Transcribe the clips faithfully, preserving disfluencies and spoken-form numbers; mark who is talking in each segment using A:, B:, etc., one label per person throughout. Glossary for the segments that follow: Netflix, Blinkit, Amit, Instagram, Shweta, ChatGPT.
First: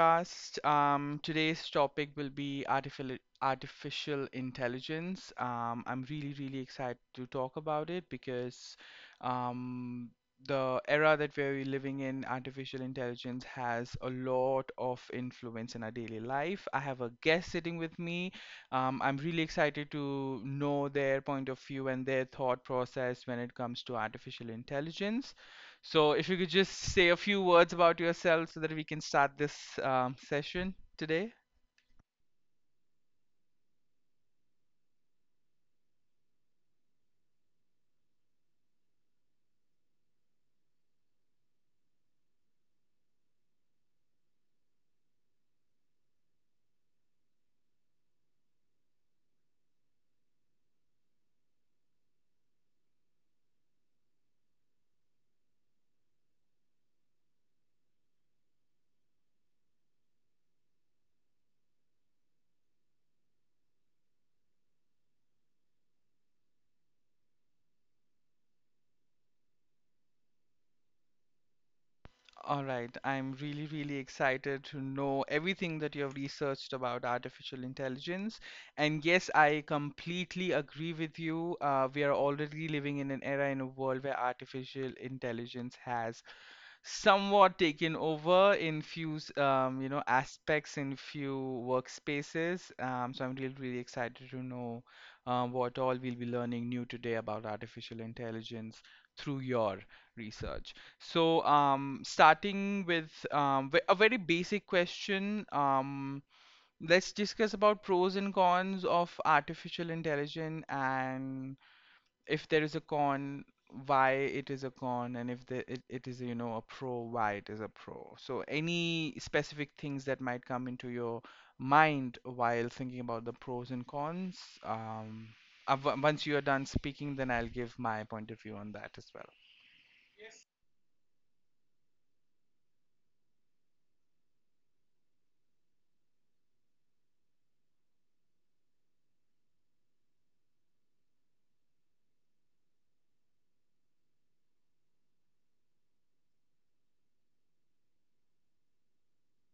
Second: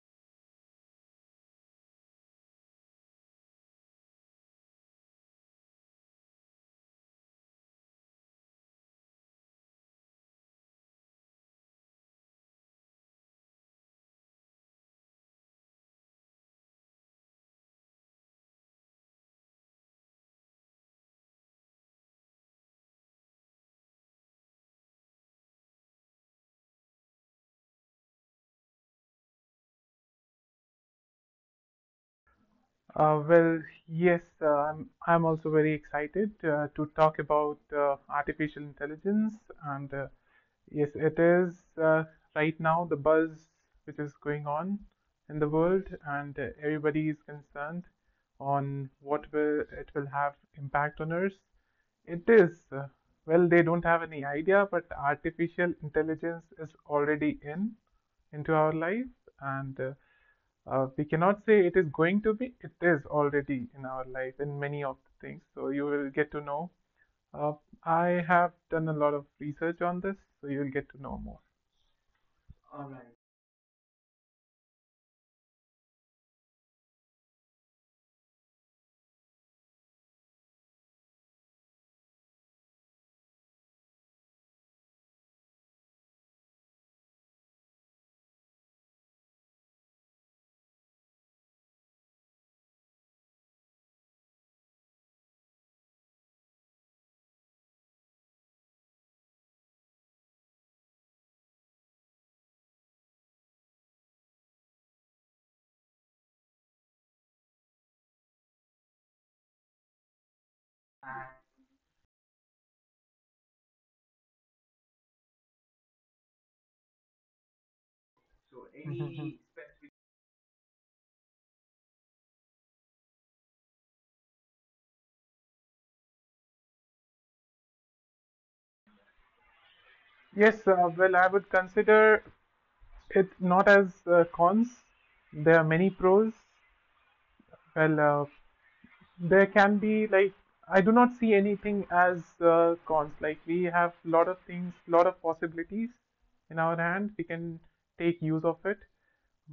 A: podcast. Um, today's topic will be artificial artificial intelligence. Um, I'm really, really excited to talk about it because um, the era that we're living in, artificial intelligence has a lot of influence in our daily life. I have a guest sitting with me. Um, I'm really excited to know their point of view and their thought process when it comes to artificial intelligence. So, if you could just say a few words about yourself so that we can start this um, session today.
B: Uh, well, yes, uh, I'm, I'm also very excited uh, to talk about uh, artificial intelligence. And uh, yes, it is uh, right now the buzz which is going on in the world, and uh, everybody is concerned on what will it will have impact on us. It is, uh, well, they don't have any idea, but artificial intelligence is already in into our life, and uh, uh, we cannot say it is going to be, it is already in our life in many of the things. So you will get to know. Uh, I have done a lot of research on this, so you'll get to know more.
A: All right, I'm really, really excited to know everything that you have researched about artificial intelligence. And yes, I completely agree with you. Uh, we are already living in an era in a world where artificial intelligence has somewhat taken over in few s- um, you know aspects in few workspaces. Um, so I'm really, really excited to know uh, what all we'll be learning new today about artificial intelligence through your research. So um, starting with um, ve- a very basic question. Um, let's discuss about pros and cons of artificial intelligence, and if there is a con, why it is a con, and if the, it, it is, you know, a pro, why it is a pro. So any
B: Mhm.
A: specific things that might come into your mind while thinking about the pros and cons, um, uh, w- once you are done speaking, then I'll give my point of view on that as well.
B: Yes, uh, well, I would consider it not as uh, cons. There are many pros. Well, uh, there can be like I do not see anything as uh, cons. Like we have a lot of things, lot of possibilities in our hand. We can take use of it.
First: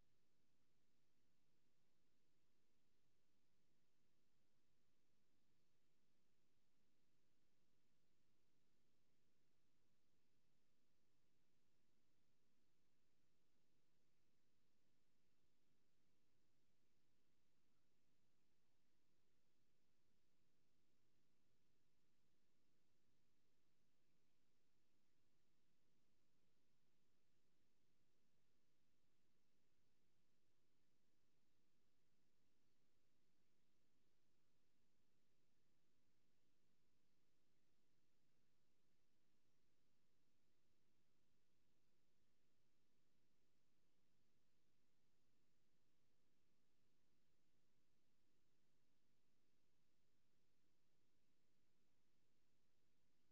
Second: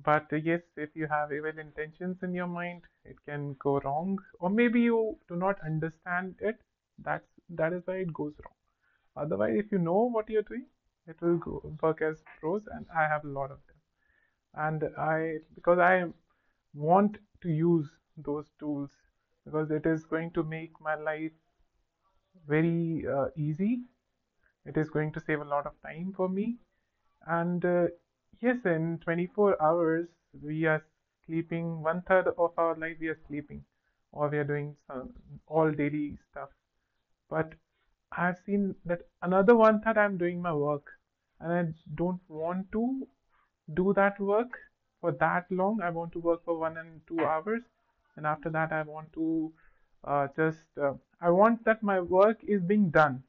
B: But uh, yes, if you have evil intentions in your mind, it can go wrong. Or maybe you do not understand it. That's that is why it goes wrong. Otherwise, if you know what you're doing, it will go, work as pros, and I have a lot of them and I because I want to use those tools because it is going to make my life very uh, easy, it is going to save a lot of time for me. And uh, yes, in twenty-four hours, we are sleeping one third of our life, we are sleeping or we are doing some all daily stuff. But I've seen that another one third I'm doing my work and I don't want to do that work for that long. I want to work for one and two hours, and after that, I want to uh, just uh, I want that my work is being done.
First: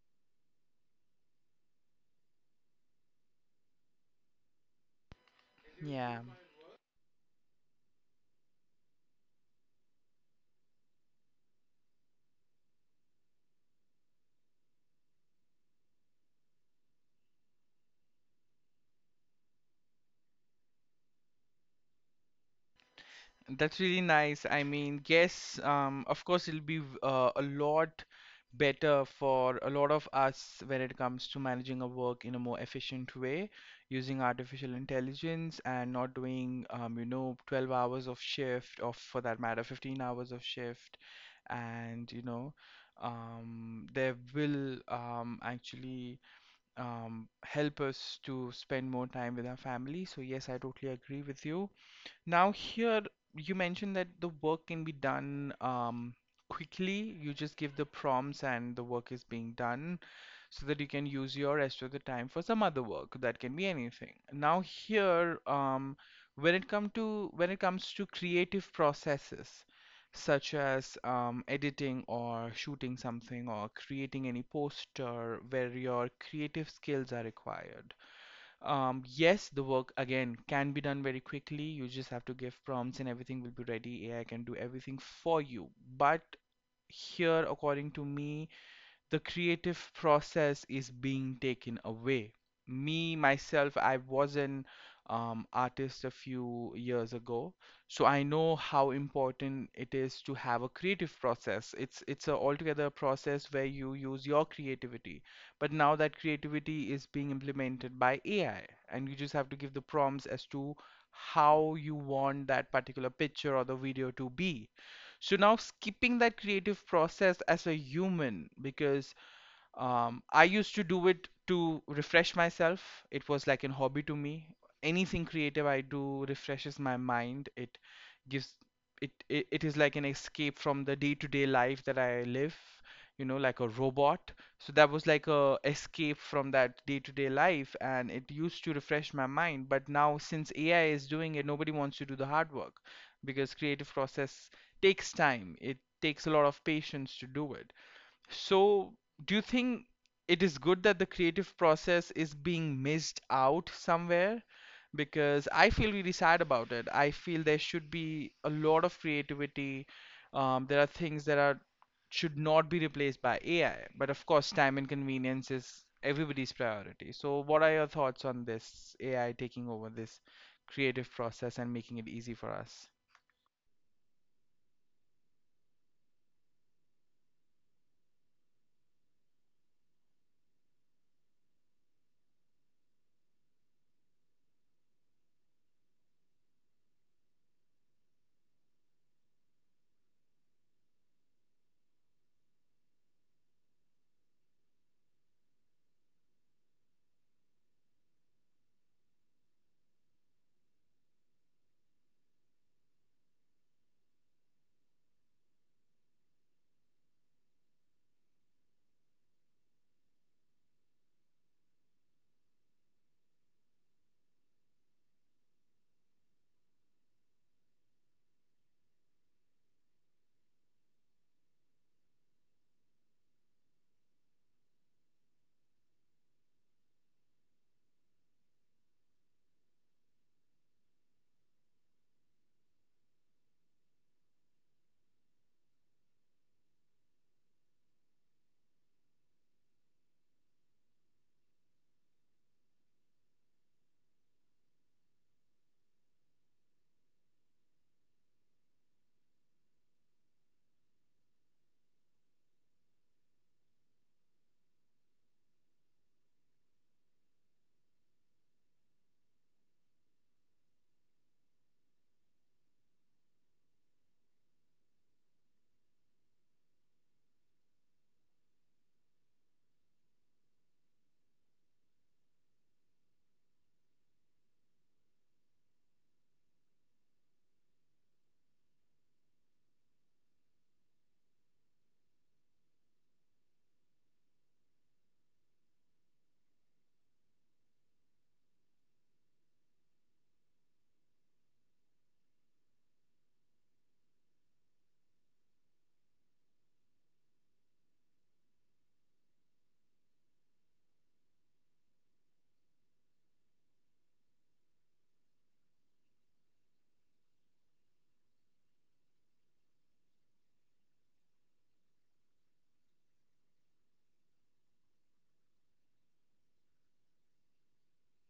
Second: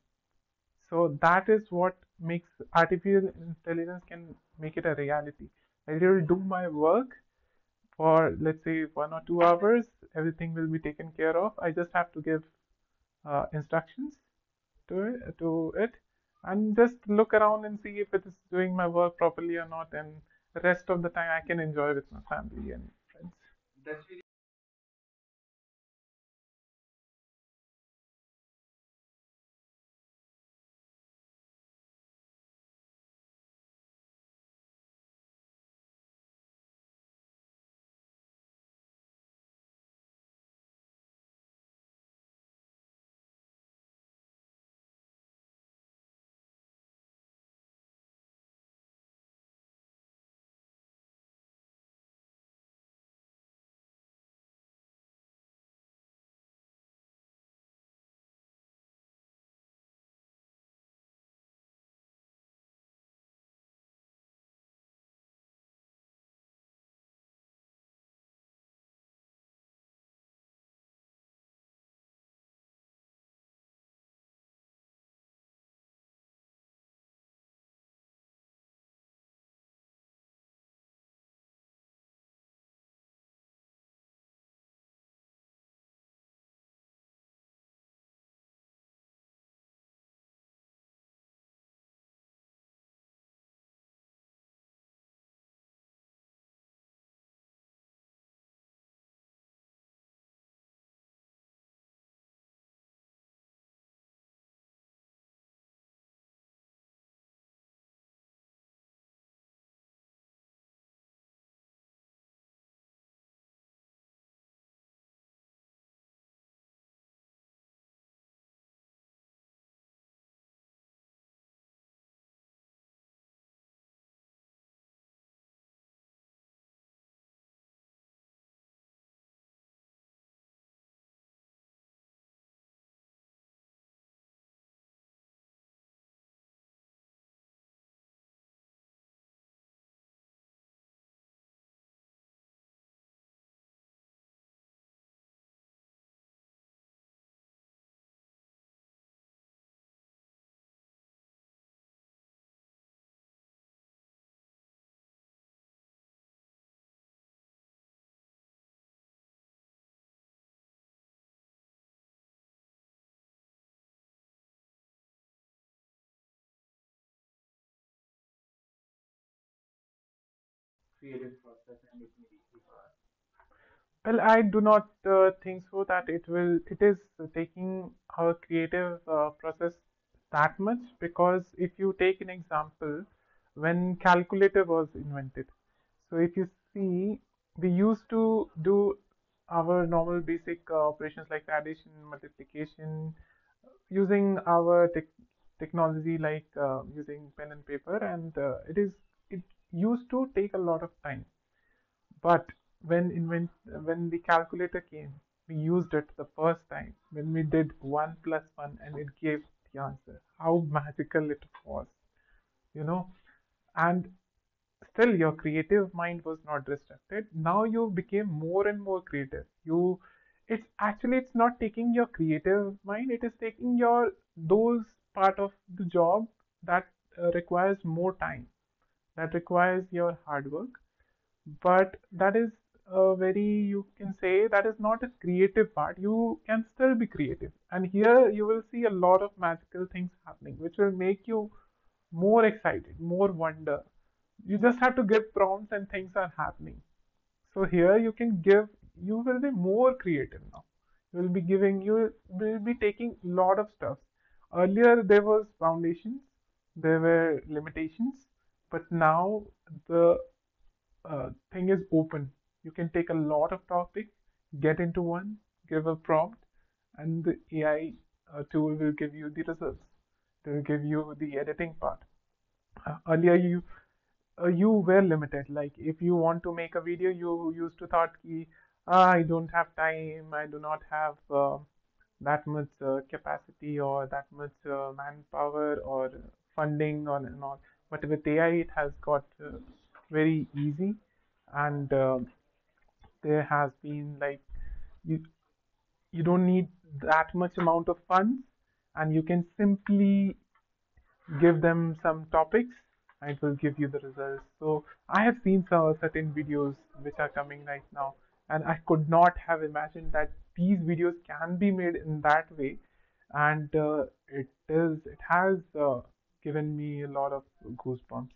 B: So that is what makes artificial intelligence can make it a reality. I it
A: Yeah.
B: will do my work for let's say one or two hours. Everything will be taken care of. I just have to give uh, instructions to it, to it, and just look around and see if it is doing my work properly or not. And the rest of the time, I can enjoy with my family and friends.
A: That's really nice. I mean, yes, um, of course, it'll be v- uh, a lot better for a lot of us when it comes to managing our work in a more efficient way, using artificial intelligence and not doing, um, you know, twelve hours of shift, or for that matter, fifteen hours of shift. And, you know, um, they will um, actually um, help us to spend more time with our family. So, yes, I totally agree with you. Now here you mentioned that the work can be done um, quickly. You just give the prompts and the work is being done so that you can use your rest of the time for some other work. That can be anything. Now here um, when it come to when it comes to creative processes such as um, editing or shooting something or creating any poster where your creative skills are required, um, yes, the work again can be done very quickly. You just have to give prompts and everything will be ready. A I can do everything for you. But here, according to me, the creative process is being taken away. Me, myself, I was an um, artist a few years ago, so I know how important it is to have a creative process. It's it's a altogether process where you use your creativity. But now that creativity is being implemented by A I, and you just have to give the prompts as to how you want that particular picture or the video to be. So now skipping that creative process as a human, because um, I used to do it to refresh myself. It was like a hobby to me. Anything creative I do refreshes my mind. It gives it it, it is like an escape from the day-to-day life that I live, you know, like a robot. So that was like a escape from that day-to-day life, and it used to refresh my mind. But now, since A I is doing it, nobody wants to do the hard work because creative process takes time. It takes a lot of patience to do it. So, do you think it is good that the creative process is being missed out somewhere? Because I feel really sad about it. I feel there should be a lot of creativity. Um, there are things that are should not be replaced by A I, but of course, time and convenience is everybody's priority. So, what are your thoughts on this A I taking over this creative process and making it easy for us?
B: Well, I do not uh, think so that it will, it is taking her creative uh, process that much because if you take an example, when calculator was invented, so if you see, we used to do our normal basic uh, operations like addition, multiplication, using our tech technology like uh, using pen and paper, and uh, it is, it used to take a lot of time. But when invent when the calculator came, we used it the first time when we did one plus one and it gave the answer. How magical it was, you know. And still your creative mind was not restricted. Now you became more and more creative. You, it's actually it's not taking your creative mind, it is taking your those part of the job that uh, requires more time, that requires your hard work, but that is a very, you can say that is not a creative part. You can still be creative, and here you will see a lot of magical things happening which will make you more excited, more wonder. You just have to give prompts and things are happening. So here you can give, you will be more creative now. You will be giving, you will be taking a lot of stuff. Earlier there was foundations, there were limitations, but now the uh, thing is open. You can take a lot of topics, get into one, give a prompt, and the A I uh, tool will give you the results. They will give you the editing part. Uh, earlier you uh, you were limited. Like if you want to make a video, you used to thought ki, "Ah, I don't have time, I do not have uh, that much uh, capacity or that much uh, manpower or funding or and all." But with A I, it has got uh, very easy, and um there has been like you you don't need that much amount of funds, and you can simply give them some topics and it will give you the results. So I have seen some certain videos which are coming right now, and I could not have imagined that these videos can be made in that way, and uh, it is it has uh, given me a lot of goosebumps.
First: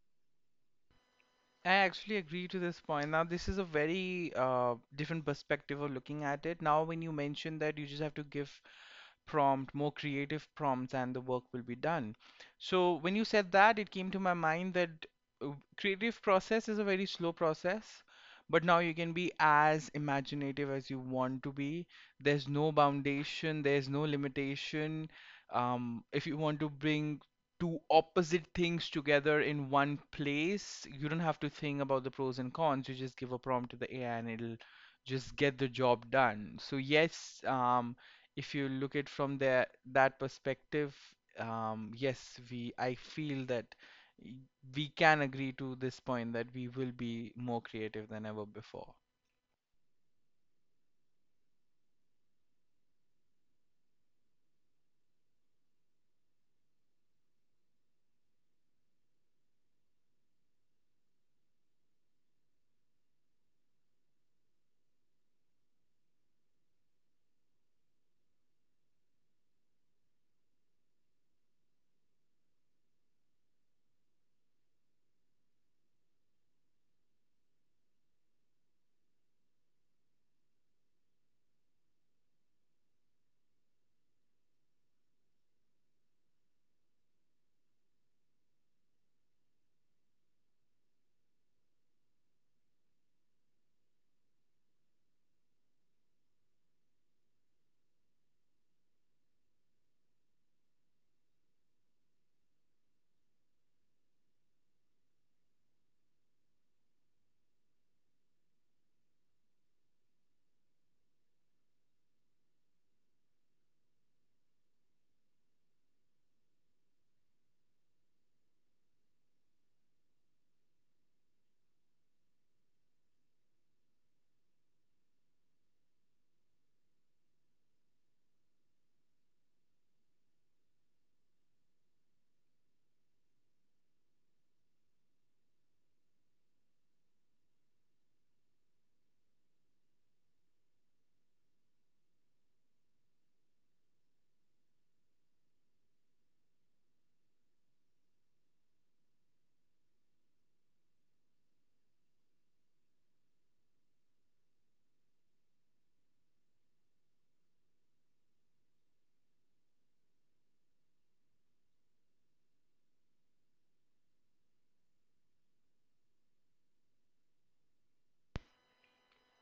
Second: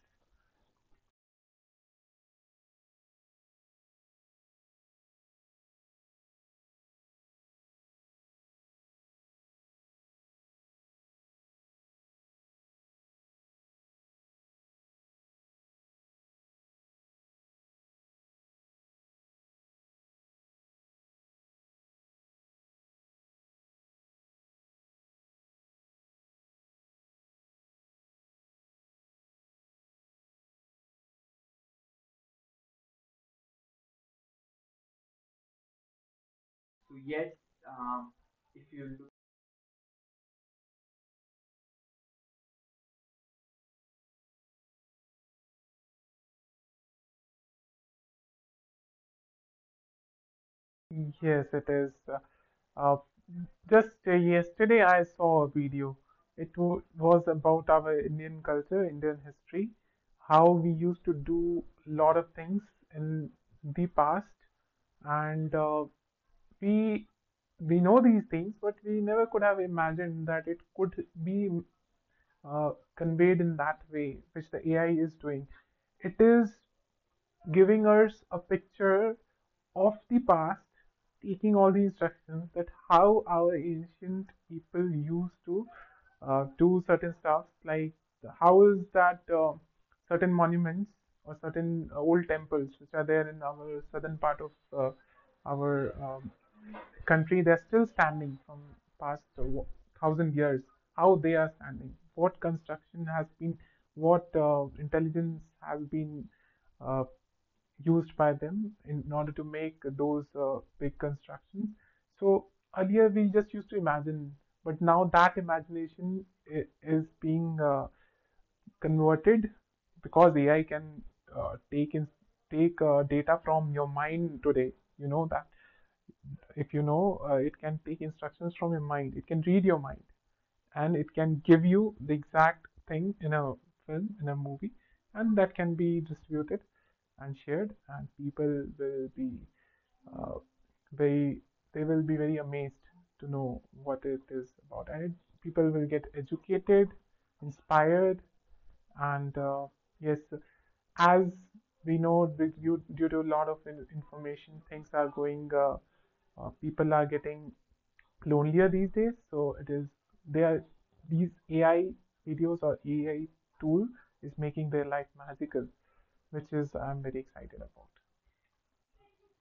A: I actually agree to this point. Now, this is a very uh, different perspective of looking at it. Now, when you mention that you just have to give prompt, more creative prompts, and the work will be done. So, when you said that, it came to my mind that uh, creative process is a very slow process, but now you can be as imaginative as you want to be. There's no foundation, there's no limitation. Um, if you want to bring two opposite things together in one place. You don't have to think about the pros and cons. You just give a prompt to the A I and it'll just get the job done. So
B: So yes,
A: yes, um,
B: um,
A: if
B: if
A: you
B: you
A: look at
B: look
A: from there that perspective, um, yes, we I feel that we can agree to this point that we will be more creative than ever before.
B: Yes, it is. Uh, uh, just uh, Yesterday, I saw a video. It wa- was about our Indian culture, Indian history, how we used to do a lot of things in the past, and uh, we we know these things, but we never could have imagined that it could be uh, conveyed in that way, which the A I is doing. It is giving us a picture of the past, taking all the instructions that how our ancient people used to uh, do certain stuff, like how is that uh, certain monuments or certain uh, old temples which are there in our southern part of uh, our um, country, they're still standing from past uh, thousand years. How they are standing, what construction has been, what uh, intelligence has been uh, used by them in order to make those uh, big constructions. So earlier we just used to imagine, but now that imagination is being uh, converted because A I can uh, take in take uh, data from your mind today. You know that if you know, uh, it can take instructions from your mind. It can read your mind, and it can give you the exact thing in a film, in a movie, and that can be distributed and shared, and people will be uh, very they will be very amazed to know what it is about, and it, people will get educated, inspired, and uh, yes, as we know, due, due due to a lot of in- information, things are going, uh, uh, people are getting lonelier these days. So it is, they are, these A I videos or A I tool is making their life magical, which is, I'm very excited about.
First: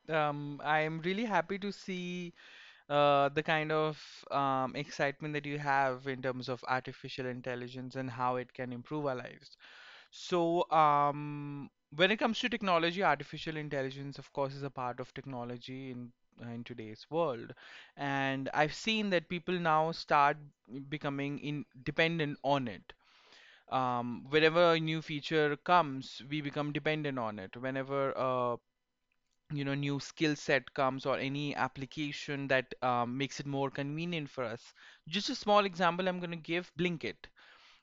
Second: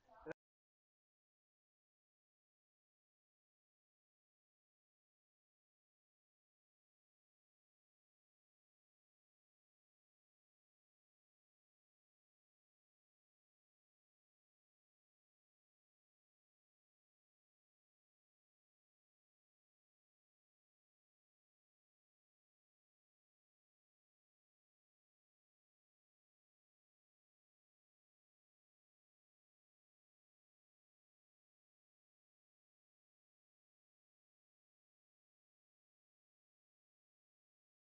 A: Um, I'm really happy to see uh, the kind of um, excitement that you have in terms of artificial intelligence and how it can improve our lives. So, um, when it comes to technology, artificial intelligence, of course, is a part of technology in uh, in today's world. And I've seen that people now start becoming in dependent on it. Um, whenever a new feature comes, we become dependent on it. Whenever a you know new skill set comes, or any application that um, makes it more convenient for us. Just a small example, I'm going to give Blinkit.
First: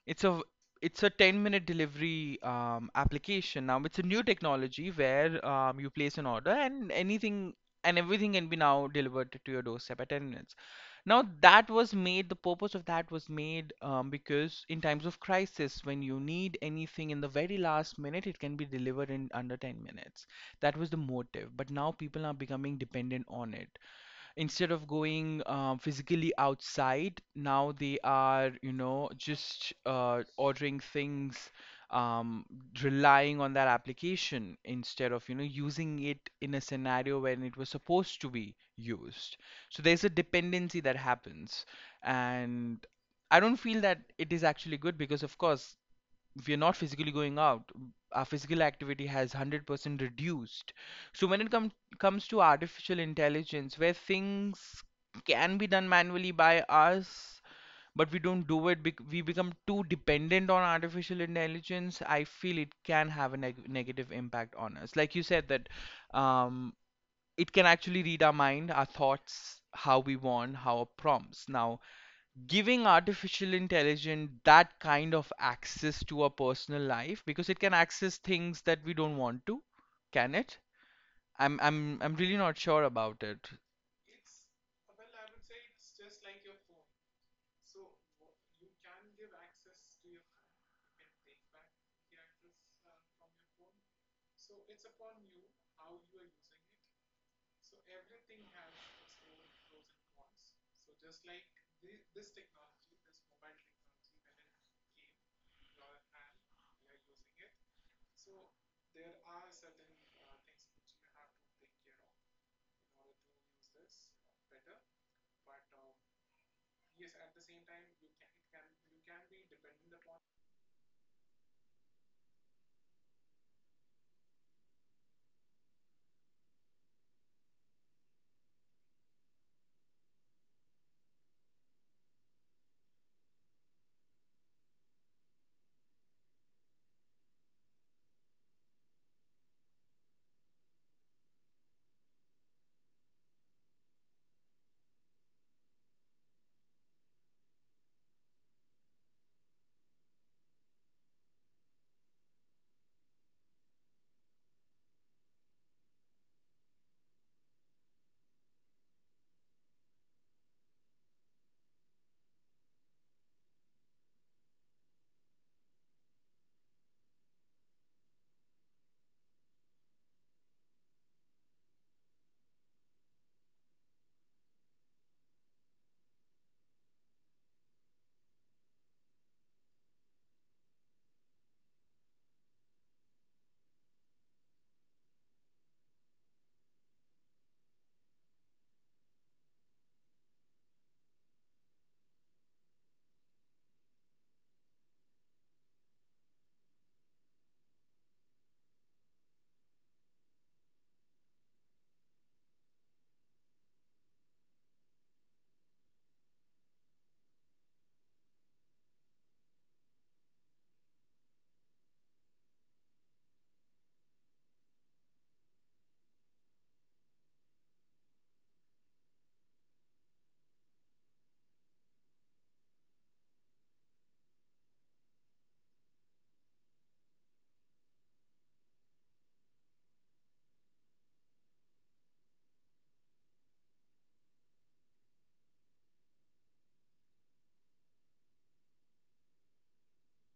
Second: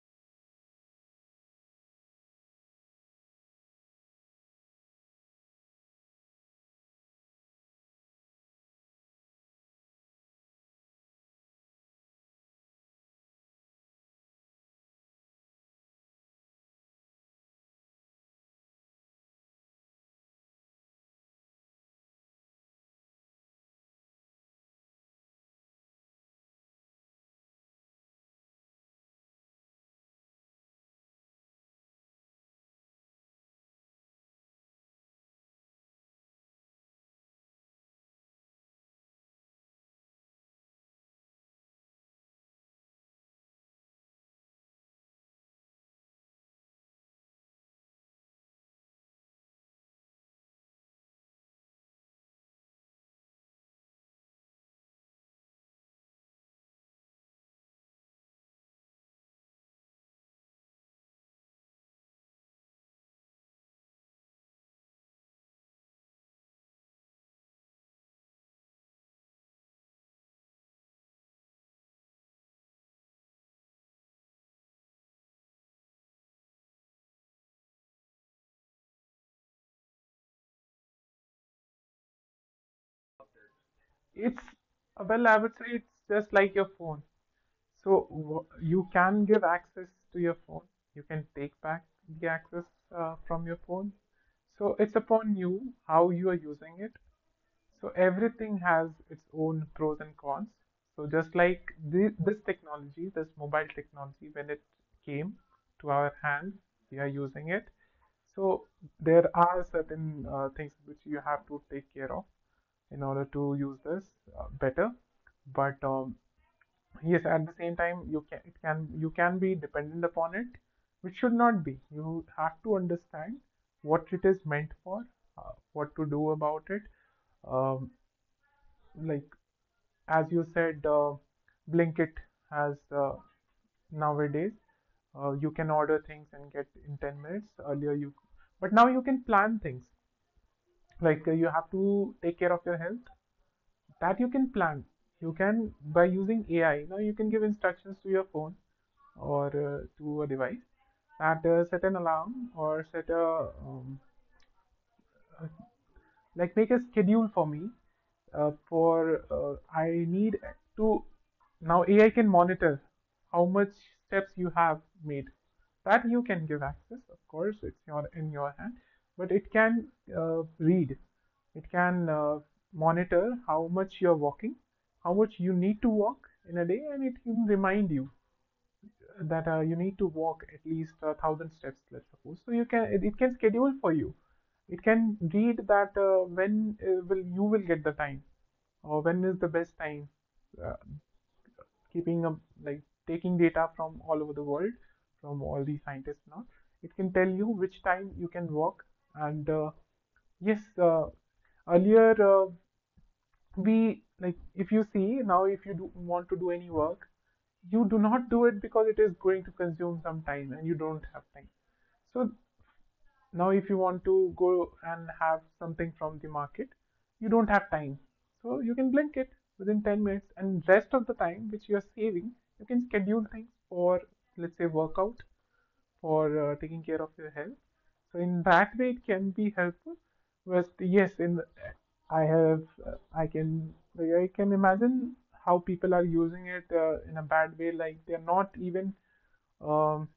A: It's a it's a ten minute delivery um, application. Now it's a new technology where um, you place an order and anything and everything can be now delivered to your doorstep at ten minutes. Now that was made, the purpose of that was made um, because in times of crisis, when you need anything in the very last minute, it can be delivered in under ten minutes. That was the motive. But now people are becoming dependent on it. Instead of going um, physically outside, now they are, you know, just uh, ordering things, um, relying on that application instead of, you know, using it in a scenario when it was supposed to be used. So there's a dependency that happens. And I don't feel that it is actually good because, of course, we are not physically going out. Our physical activity has one hundred percent reduced. So when it com- comes to artificial intelligence where things can be done manually by us, but we don't do it, bec- we become too dependent on artificial intelligence. I feel it can have a neg- negative impact on us. Like you said that, um, it can actually read our mind, our thoughts, how we want, how our prompts, now giving artificial intelligence that kind of access to our personal life, because it can access things that we don't want to, can it? I'm I'm I'm really not sure about it.
B: It's, uh, well, I would say it's just like your phone. So you can give access to your phone. You can take back the access uh, from your phone. So it's upon you how you are using it. So everything has its own pros and cons. So just like thi- this technology, this mobile technology, when it came to our hands, we are using it. So there are certain uh, things which you have to take care of in order to use this uh, better. But um, yes, at the same time, you can, it can, you can be dependent upon it, which should not be. You have to understand what it is meant for, uh, what to do about it, um, like as you said, uh, blinkit has, uh, nowadays, uh, you can order things and get in ten minutes earlier you, but now you can plan things. Like uh, you have to take care of your health, that you can plan, you can, by using AI, now you can give instructions to your phone or uh, to a device that uh, set an alarm or set a um, like make a schedule for me, uh, for uh, I need to, now A I can monitor how much steps you have made. That you can give access, of course, it's your in your hand, but it can uh, read, it can uh, monitor how much you're walking, how much you need to walk in a day, and it can remind you that uh, you need to walk at least a thousand steps, let's suppose, so you can it, can schedule for you. It can read that uh, when uh, will you will get the time, or when is the best time, uh, keeping up, like taking data from all over the world, from all the scientists. Now it can tell you which time you can walk. And uh, yes. Uh, earlier, uh, we like, if you see, now if you do want to do any work, you do not do it because it is going to consume some time and you don't have time. So now if you want to go and have something from the market, you don't have time, so you can blink it within ten minutes, and rest of the time which you are saving, you can schedule things for, let's say, workout, for uh, taking care of your health. So in that way it can be helpful. But yes, in I have uh, I can, like, I can imagine how people are using it uh, in a bad way, like they're not even um,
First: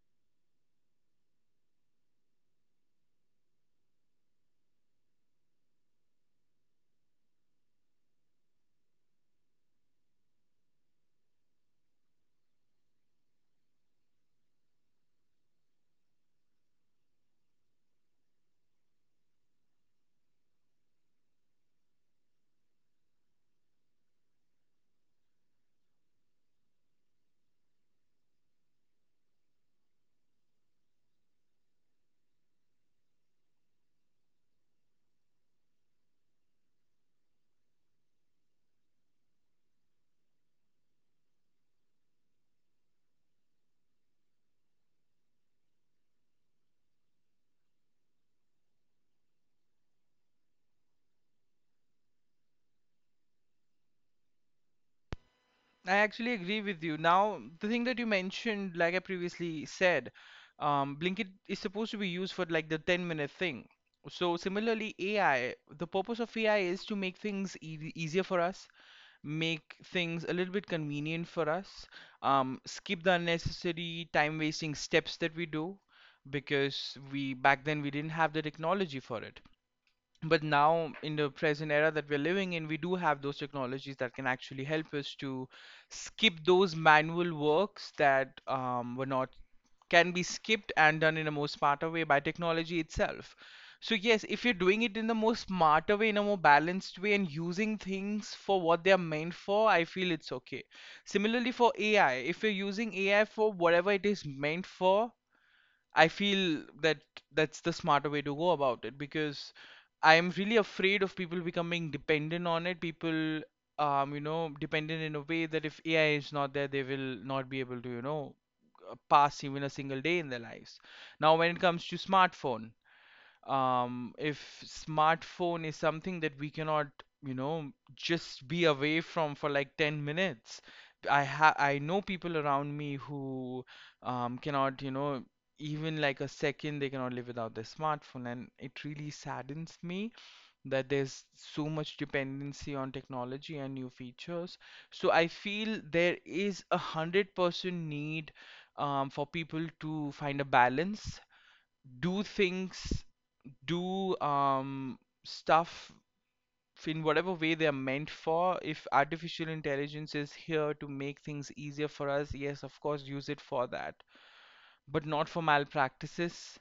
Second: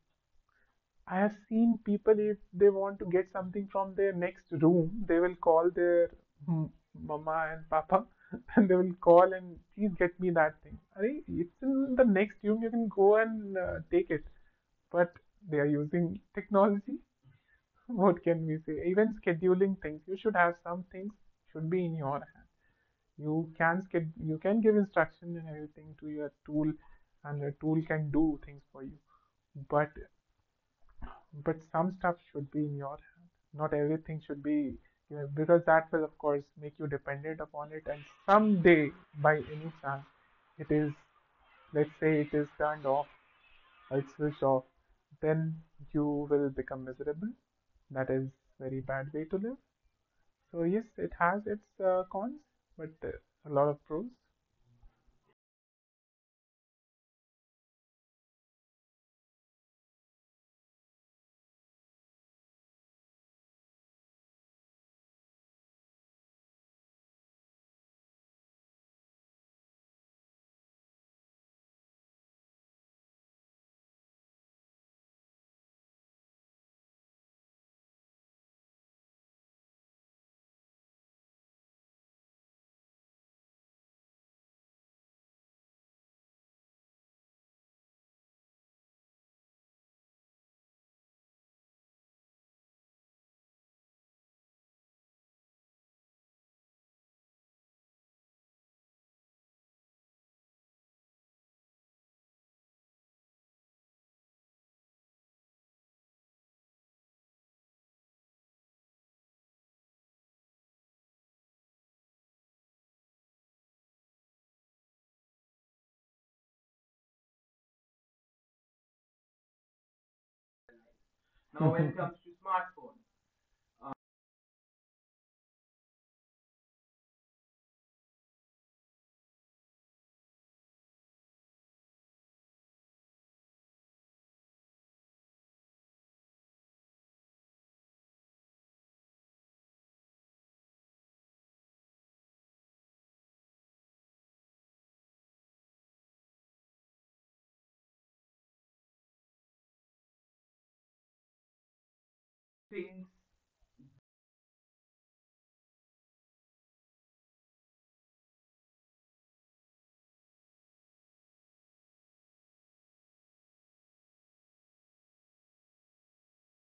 B: I have seen people, if they want to get something from their next room, they will call their m- mama and papa, and they will call and please get me that thing. I mean, it's in the next room. You can go and uh, take it, but they are using technology. What can we say? Even scheduling things, you should have some things, should be in your hand. You can sched- you can give instruction and everything to your tool, and the tool can do things for you, but but some stuff should be in your hand. Not everything should be, you know, because that will, of course, make you dependent upon it. And someday, by any chance, it is, let's say, it is turned off, or it's switched off, then you will become miserable. That is very bad way to live. So yes, it has its uh, cons, but uh, a lot of pros.
A: I actually agree with you. Now, the thing that you mentioned, like I previously said, um, Blinkit is supposed to be used for like the ten minute thing. So, similarly, A I, the purpose of A I is to make things ea- easier for us, make things a little bit convenient for us, um, skip the unnecessary time wasting steps that we do, because we back then we didn't have the technology for it, but now in the present era that we're living in, we do have those technologies that can actually help us to skip those manual works that um, were not can be skipped and done in a more smarter way by technology itself. So yes, if you're doing it in the more smarter way, in a more balanced way, and using things for what they are meant for, I feel it's okay. Similarly, for AI, if you're using AI for whatever it is meant for, I feel that that's the smarter way to go about it, because I'm really afraid of people becoming dependent on it. People, um, you know, dependent in a way that if A I is not there, they will not be able to, you know, uh, pass even a single day in their lives. Now, when
B: Now,
A: it
B: when it
A: comes to
B: comes to
A: smartphone,
B: smartphone, uh,
A: um, if smartphone is something that we cannot, you know, just be away from for like ten minutes. I ha I know people around me who um, cannot, you know, even like a second they cannot live without their smartphone, and it really saddens me that there's so much dependency on technology and new features. So I feel there is a hundred percent need um, for people to find a balance, do things, do um, stuff in whatever way they are meant for. If artificial intelligence is here to make things easier for us, yes, of course, use it for that, but not for malpractices,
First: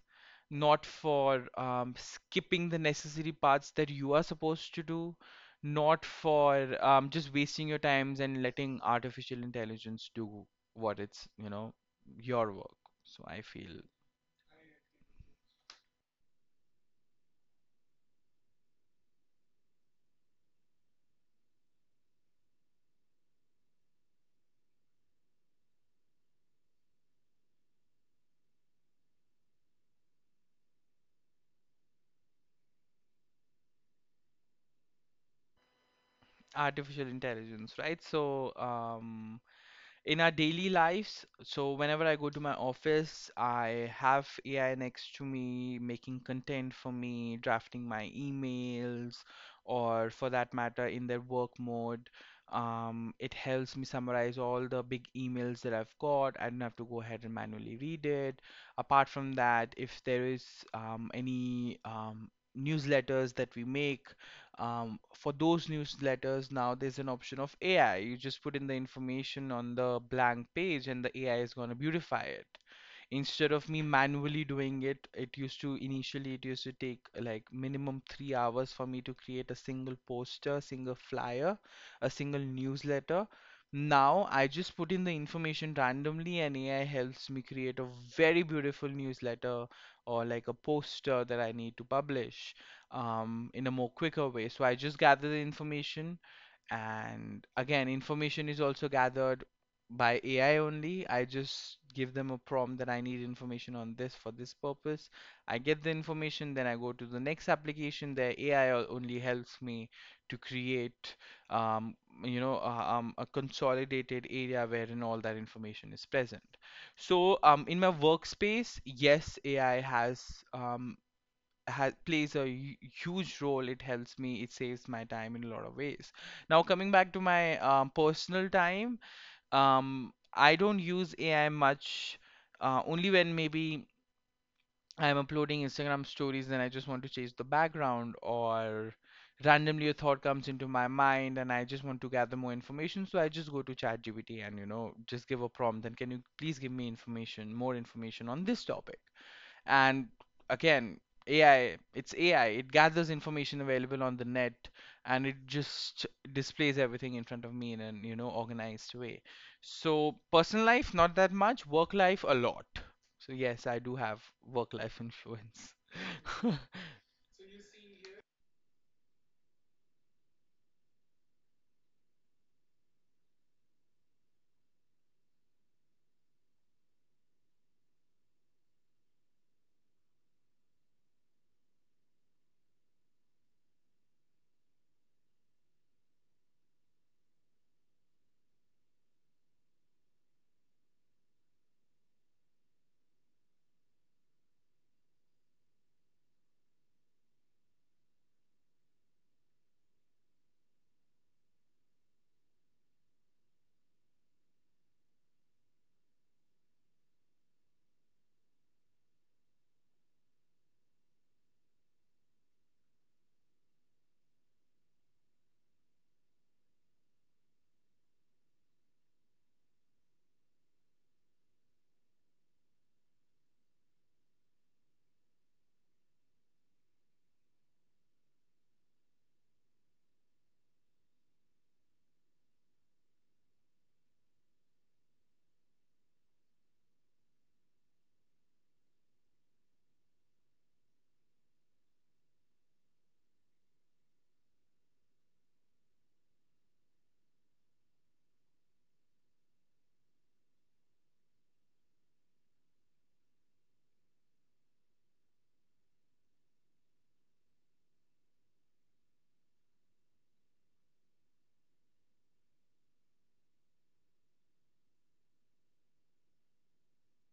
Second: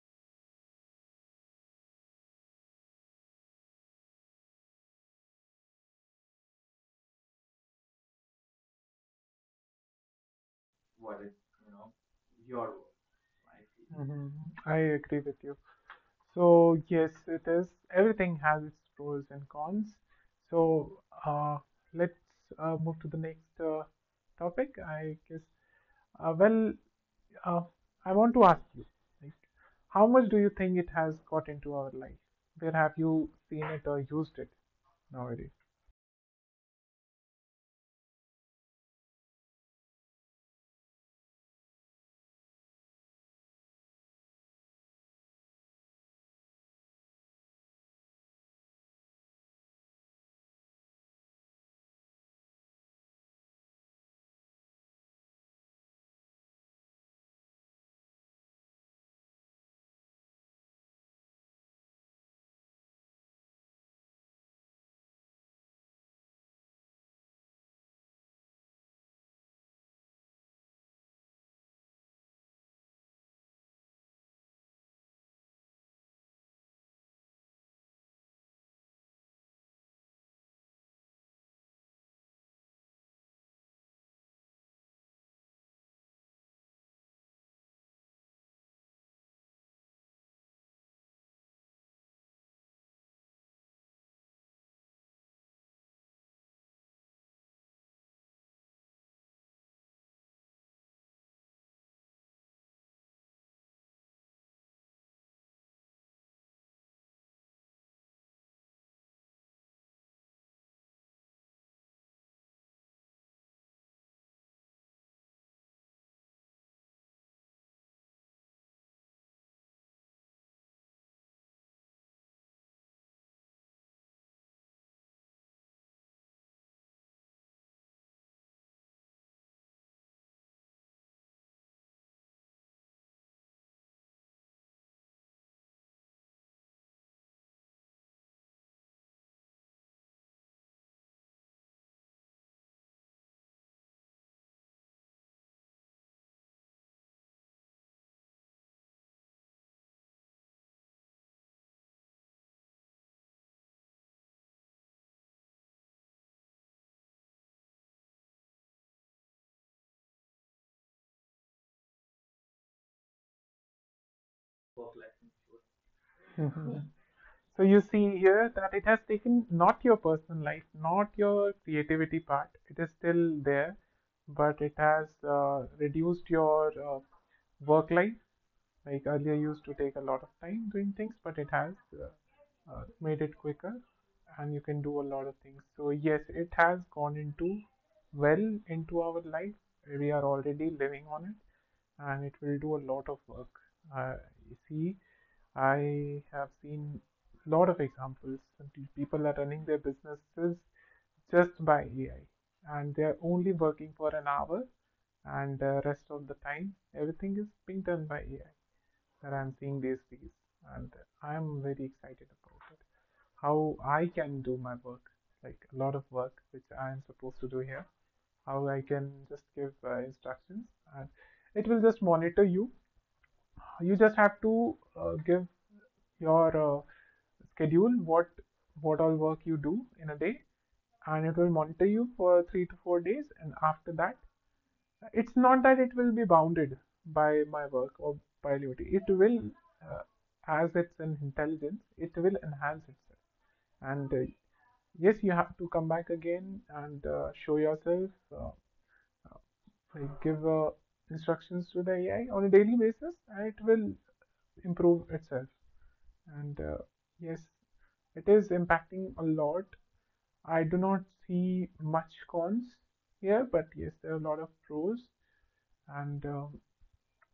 A: not for um, skipping the necessary parts that you are supposed to do, not for um, just wasting your times and letting artificial intelligence do what
B: what
A: it's,
B: is,
A: you
B: you
A: know,
B: know,
A: your
B: your
A: work.
B: role,
A: So I feel
B: right? Mhm. I agree with you. So yes, it is. Everything has its pros and cons. So uh, let's uh, move to the next uh, topic, I guess. Uh, well, uh, I want to ask you, like, how much do you think it has got into our life? Where have you seen it or used it nowadays?
A: artificial intelligence, right? So, um, in our daily lives, so whenever I go to my office, I have A I next to me making content for me, drafting my emails, or for that matter, in their work mode. Um, it helps me summarize all the big emails that I've got. I don't have to go ahead and manually read it. Apart from that, if there is um, any um, newsletters that we make, um, for those newsletters now there's an option of A I. You just put in the information on the blank page and the A I is going to beautify it. Instead of me manually doing it, it used to initially it used to take like minimum three hours for me to create a single poster, single flyer, a single newsletter. Now I just put in the information randomly and A I helps me create a very beautiful newsletter or like a poster that I need to publish um, in a more quicker way. So I just gather the information, and again, information is also gathered by A I only. I just give them a prompt that I need information on this for this purpose. I get the information, then I go to the next application. The A I only helps me to create, um, you know, uh, um, a consolidated area wherein all that information is present. So, um, in my workspace, yes, A I has um, has plays a hu- huge role. It helps me. It saves my time in a lot of ways. Now coming back to my um, personal time, um, I don't use A I much. Uh, only when maybe I'm uploading Instagram stories and I just want to change the background or randomly a thought comes into my mind and I just want to gather more information. So I just go to ChatGPT and you know just give a prompt and can you please give me information, more information on this topic and again ai it's ai it gathers information available on the net and it just displays everything in front of me in an you know organized way. So personal life, not that much. Work life, a lot. So yes, I do have work life influence.
B: Hmm. So you see here that it has taken not your personal life, not your creativity part. It is still there, but it has uh, reduced your uh, work life. Like earlier, you used to take a lot of time doing things, but it has uh, uh, made it quicker, and you can do a lot of things. So yes, it has gone into, well, into our life. We are already living on it, and it will do a lot of work. Uh, you see, I have seen a lot of examples. People are running their businesses just by A I, and they are only working for an hour, and the rest of the time, everything is being done by A I. That I'm seeing these days, and I'm very excited about it. How I can do my work, like a lot of work which I am supposed to do here, how I can just give uh, instructions, and it will just monitor you. You just have to uh, give your uh, schedule, what what all work you do in a day, and it will monitor you for three to four days, and after that, it's not that it will be bounded by my work or by liberty. It will uh, as it's an intelligence, it will enhance itself. And uh, yes, you have to come back again and uh, show yourself. uh, I give uh, instructions to the A I on a daily basis, and it will improve itself. And uh, yes, it is impacting a lot. I do not see much cons here, but yes, there are a lot of pros. And um,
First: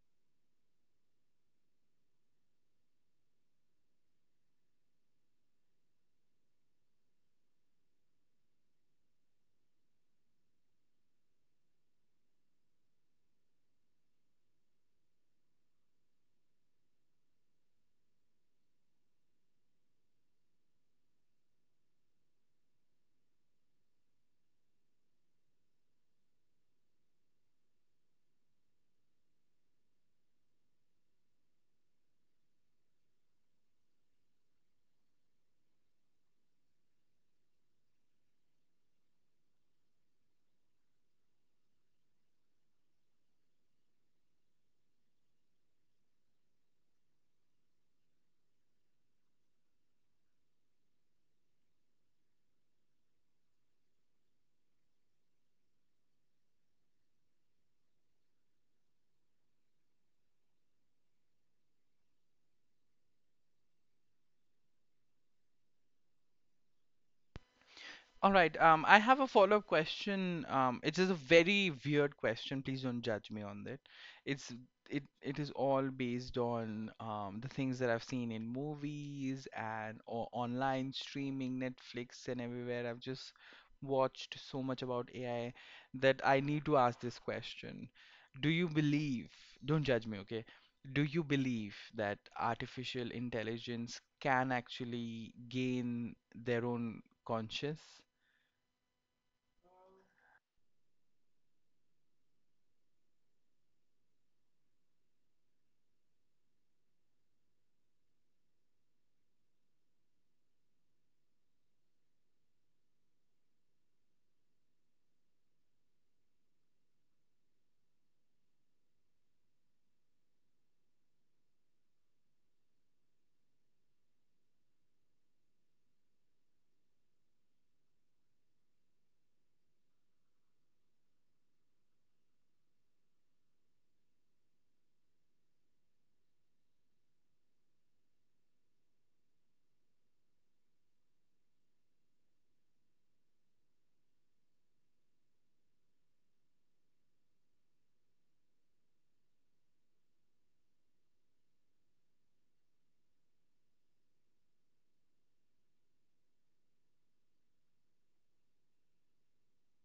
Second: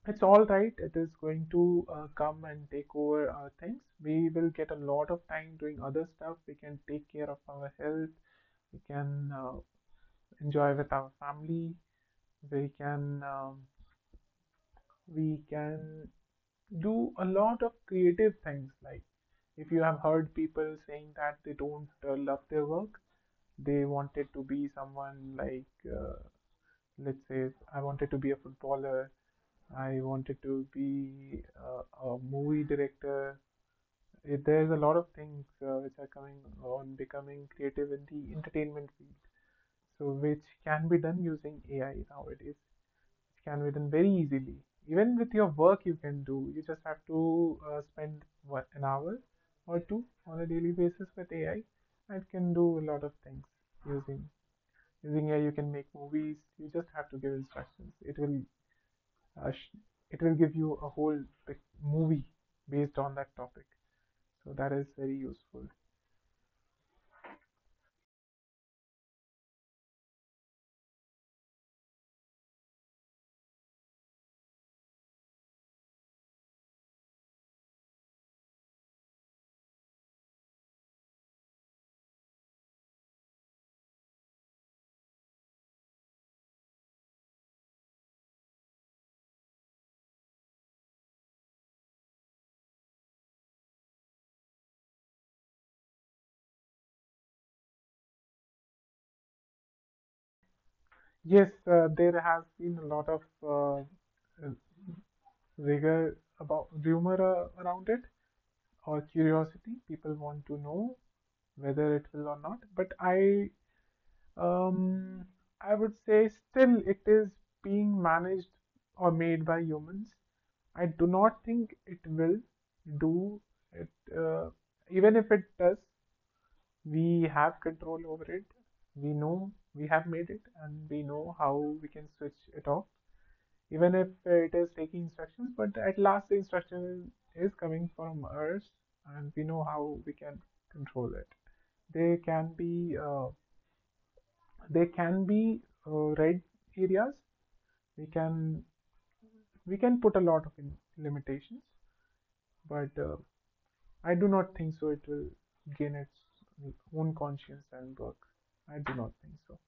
B: it's all right. It is going to uh, come and take over our things. We will get a lot of time doing other stuff. We can take care of our health. We can uh, enjoy with our family. We can um, we can do a lot of creative things, like if you have heard people saying that they don't uh, love their work, they wanted to be someone, like uh, let's say, I wanted to be a footballer, I wanted to be uh, a movie director. It, there's a lot of things uh, which are coming on, becoming creative in the entertainment field, so which can be done using A I nowadays. It can be done very easily. Even with your work, you can do. You just have to uh, spend, what, an hour or two on a daily basis with A I. It can do a lot of things using using A I. You can make movies. You just have to give instructions. It will uh, sh- it will give you a whole pic- movie based on that topic. So that is very useful.
A: All right. Um, I have a follow-up question. Um, it is a very weird question. Please don't judge me on that. It's it it is all based on um, the things that I've seen in movies and or online streaming, Netflix and everywhere. I've just watched so much about A I that I need to ask this question. Do you believe, don't judge me, okay? Do you believe that artificial intelligence can actually gain their own conscience?
B: Yes, uh, there has been a lot of uh, uh, rigor about rumor uh, around it, or curiosity. People want to know whether it will or not. But I, um, I would say still it is being managed or made by humans. I do not think it will do it. Uh, even if it does, we have control over it. We know we have made it, and we know how we can switch it off, even if it is taking instructions, but at last the instruction is coming from us, and we know how we can control it. They can be uh, they can be uh, red areas. We can we can put a lot of in- limitations, but uh, I do not think so. It will gain its own conscience and work. I do not think so.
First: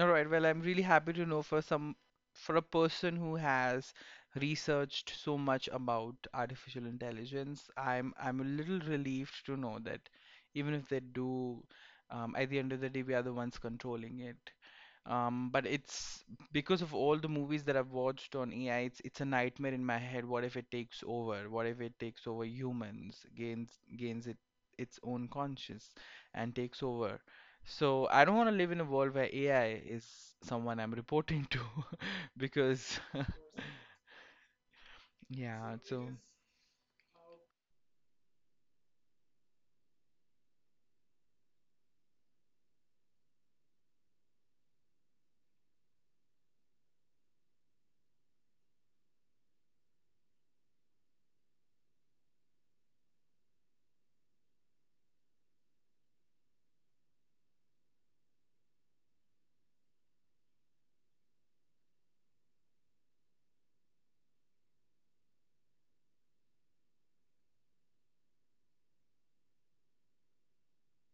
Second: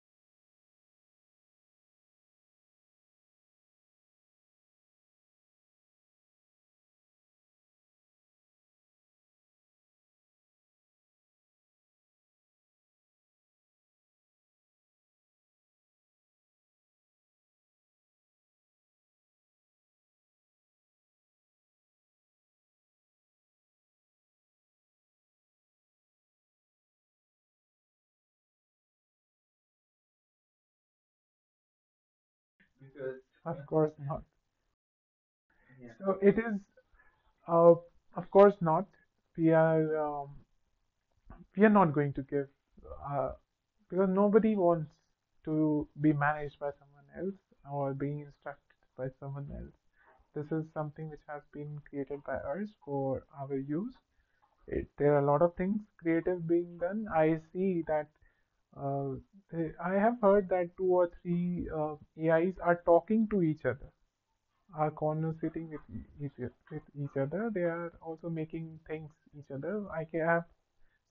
A: All right. Well, I'm really happy to know for some for a person who has researched so much about artificial intelligence, I'm I'm a little relieved to know that even if they do, um, at the end of the day, we are the ones controlling it. Um, but it's because of all the movies that I've watched on A I, it's it's a nightmare in my head. What if it takes over? What if it takes over humans, gains gains it its own conscience and takes over? So I don't want to live in a world where A I is someone I'm reporting to because
B: Because, of course not.
A: yeah, so
B: Yeah. So it is, uh, of course not. We are, um, we are not going to give, uh, because nobody wants to be managed by someone else or being instructed by someone else. This is something which has been created by us for our use. It, there are a lot of things creative being done. I see that uh, they- I have heard that two or three uh, A Is are talking to each other, are conversating with e- each with each other. They are also making things each other. I ca- have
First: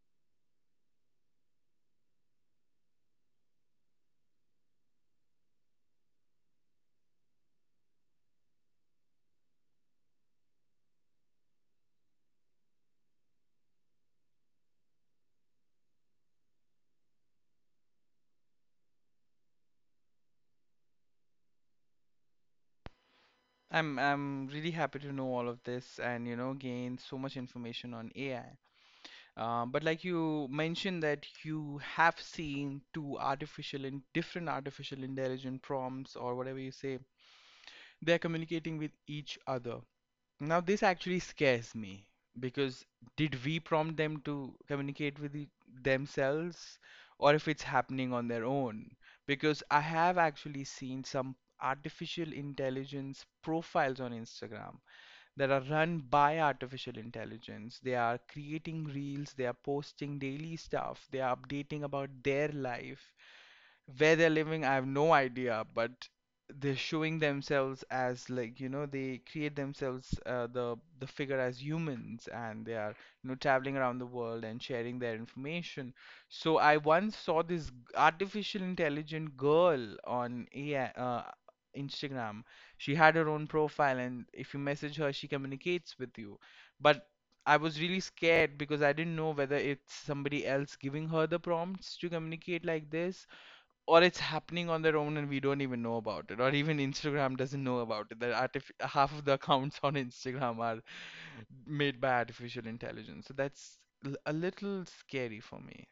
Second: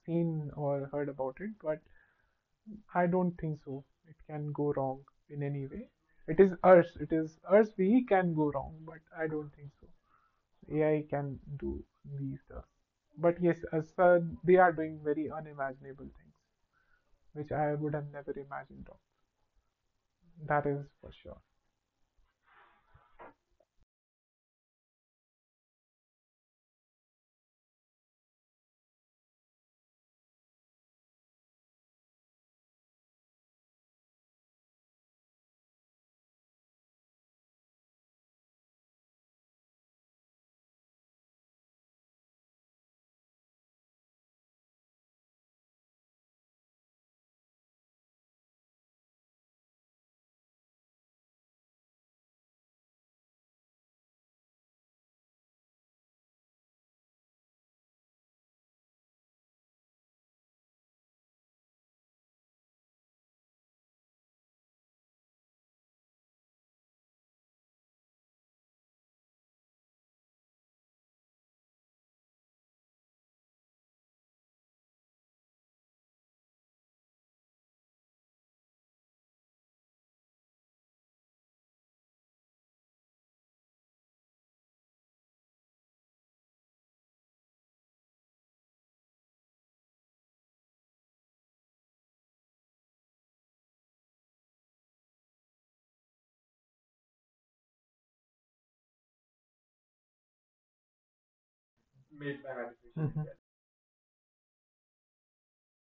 B: seen or heard about it, but I don't think so. It can go wrong in any way. It is us. It is us. We can go wrong, but I don't think so. A I can do these stuff. But yes, as uh, they are doing very unimaginable things, which I would have never imagined of. That is for sure.
A: I'm I'm really happy to know all of this and you know gain so much information on A I. Uh, but like you mentioned that you have seen two artificial and different artificial intelligent prompts or whatever you say, they're communicating with each other. Now, this actually scares me because did we prompt them to communicate with e- themselves or if it's happening on their own? Because I have actually seen some artificial intelligence profiles on Instagram that are run by artificial intelligence. They are creating reels, they are posting daily stuff, they are updating about their life where they're living, I have no idea, but they're showing themselves as like, you know, they create themselves uh, the the figure as humans and they are, you know, traveling around the world and sharing their information. So I once saw this g- artificial intelligent girl on A I, uh, Instagram. She had her own profile, and if you message her, she communicates with you. But I was really scared because I didn't know whether it's somebody else giving her the prompts to communicate like this or it's happening on their own and we don't even know about it or even Instagram doesn't know about it that artif- half of the accounts on Instagram are made by
B: Made by
A: artificial
B: artificial.
A: intelligence, so that's l- a little scary for me.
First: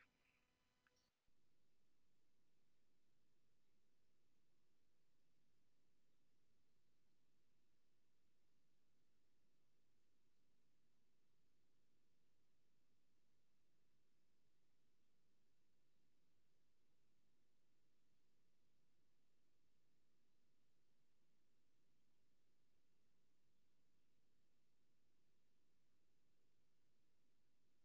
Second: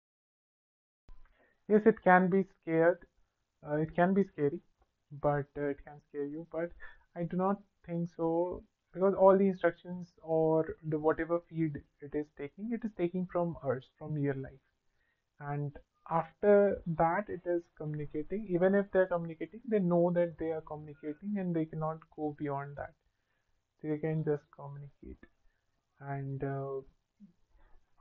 B: Yes, it can be scared. Uh, it can be scary, but uh, it can scare you. But I do not think so, because all the instructions or the whatever feed it is taking, it is taking from us, from your life. And after that, it is communicating. Even if they're communicating, they know that they are communicating and they cannot go beyond that. They can just communicate. And uh,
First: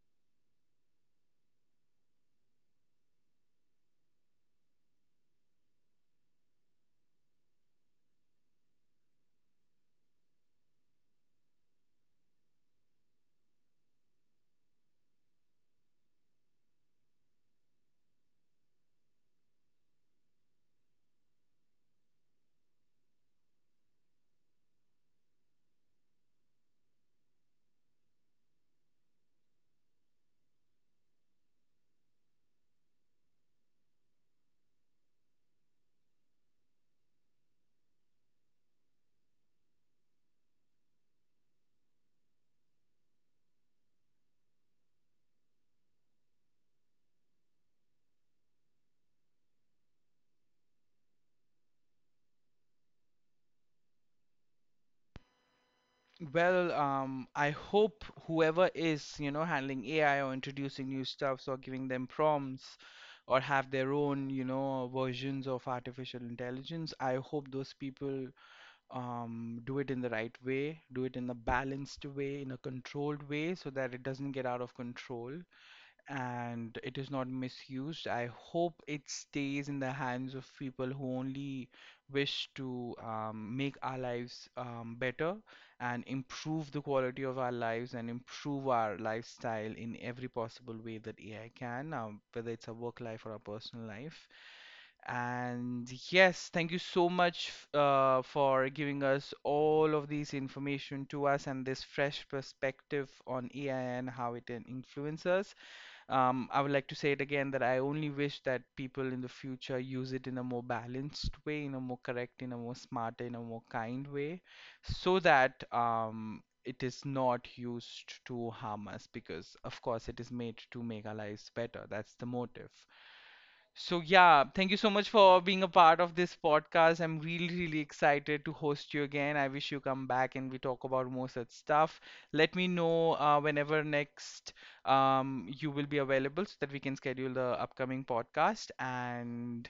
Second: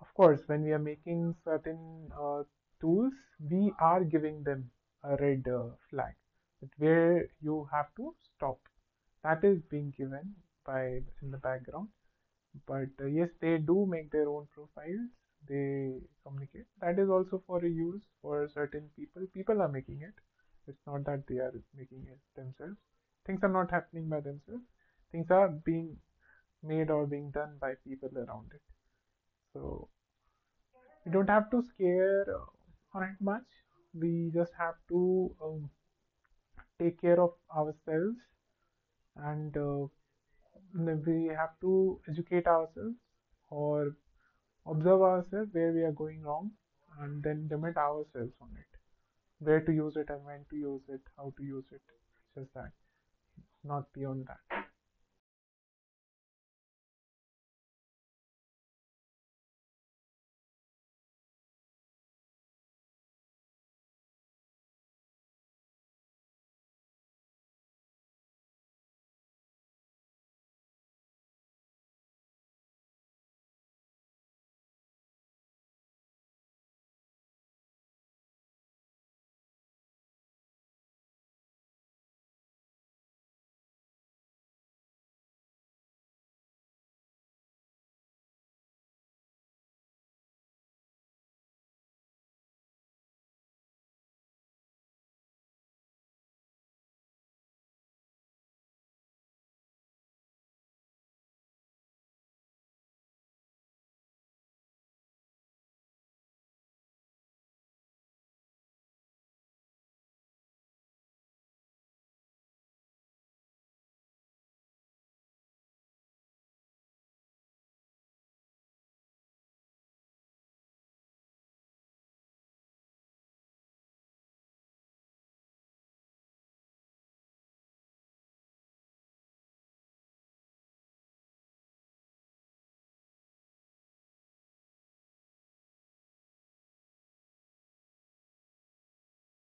B: of course, when we are making certain uh, tools, we are giving them a red uh, flag, that where you have to stop. That is being given by in the background. But uh, yes, they do make their own profiles. They communicate. That is also for a use for certain people. People are making it. It's not that they are making it themselves. Things are not happening by themselves. Things are being made or being done by people around it. So we don't have to scare uh, on it much. We just have to um, take care of ourselves, and uh, we have to educate ourselves or observe ourselves where we are going wrong, and then limit ourselves on it. Where to use it and when to use it, how to use it. Just that, not beyond that.
A: Well, um I hope whoever is you know handling A I or introducing new stuffs or giving them prompts or have their own you know versions of artificial intelligence, I hope those people um, do it in the right way, do it in a balanced way, in a controlled way, so that it doesn't get out of control and it is not misused. I hope it stays in the hands of people who only wish to um, make our lives um, better and improve the quality of our lives and improve our lifestyle in every possible way that A I can, um, whether it's a work life or a personal life. And yes, thank you so much uh, for giving us all of these information to us and this fresh perspective on A I and how it can influence us. Um, I would like to say it again that I only wish that people in the future use it in a more balanced way, in a more correct, in a more smart, in a more kind way, so that um, it is not used to harm us because, of course, it is made to make our lives better. That's the motive. So, yeah, thank you so much for being a part of this podcast. I'm really, really excited to host you again. I wish you come back and we talk about more such stuff. Let me know uh, whenever next um, you will be available so that we can schedule the upcoming podcast. And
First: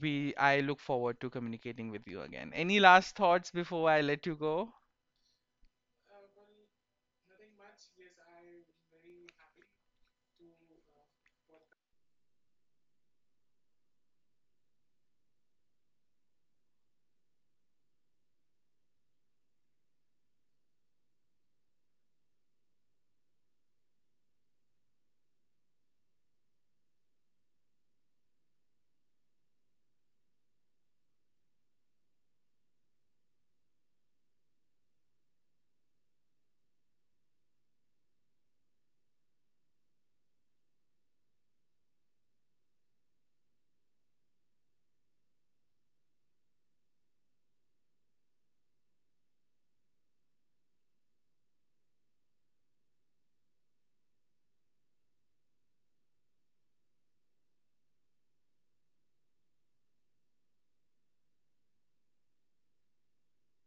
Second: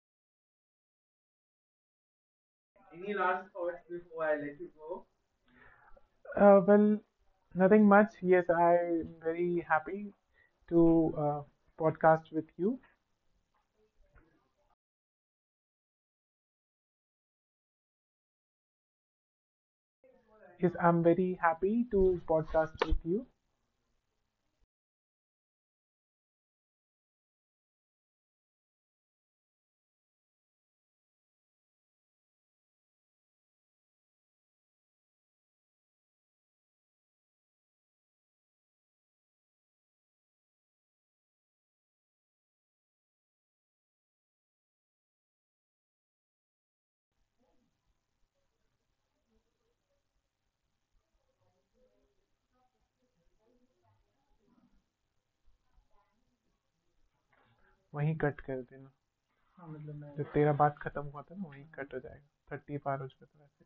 A: we, I look forward to communicating with you again. Any
B: Any
A: last thoughts
B: last thoughts
A: before I
B: before
A: let you
B: I let
A: go?
B: you go? Uh, well, nothing much. Yes, I'm very happy to uh, podcast with you. Yes, I'm very happy to podcast with you. वहीं cut कर देना। हाँ, मतलब मैं जो तेरा बात खत्म हुआ था ना, वहीं कट हो जाएगा। थर्टी पार हो चुका था वैसे।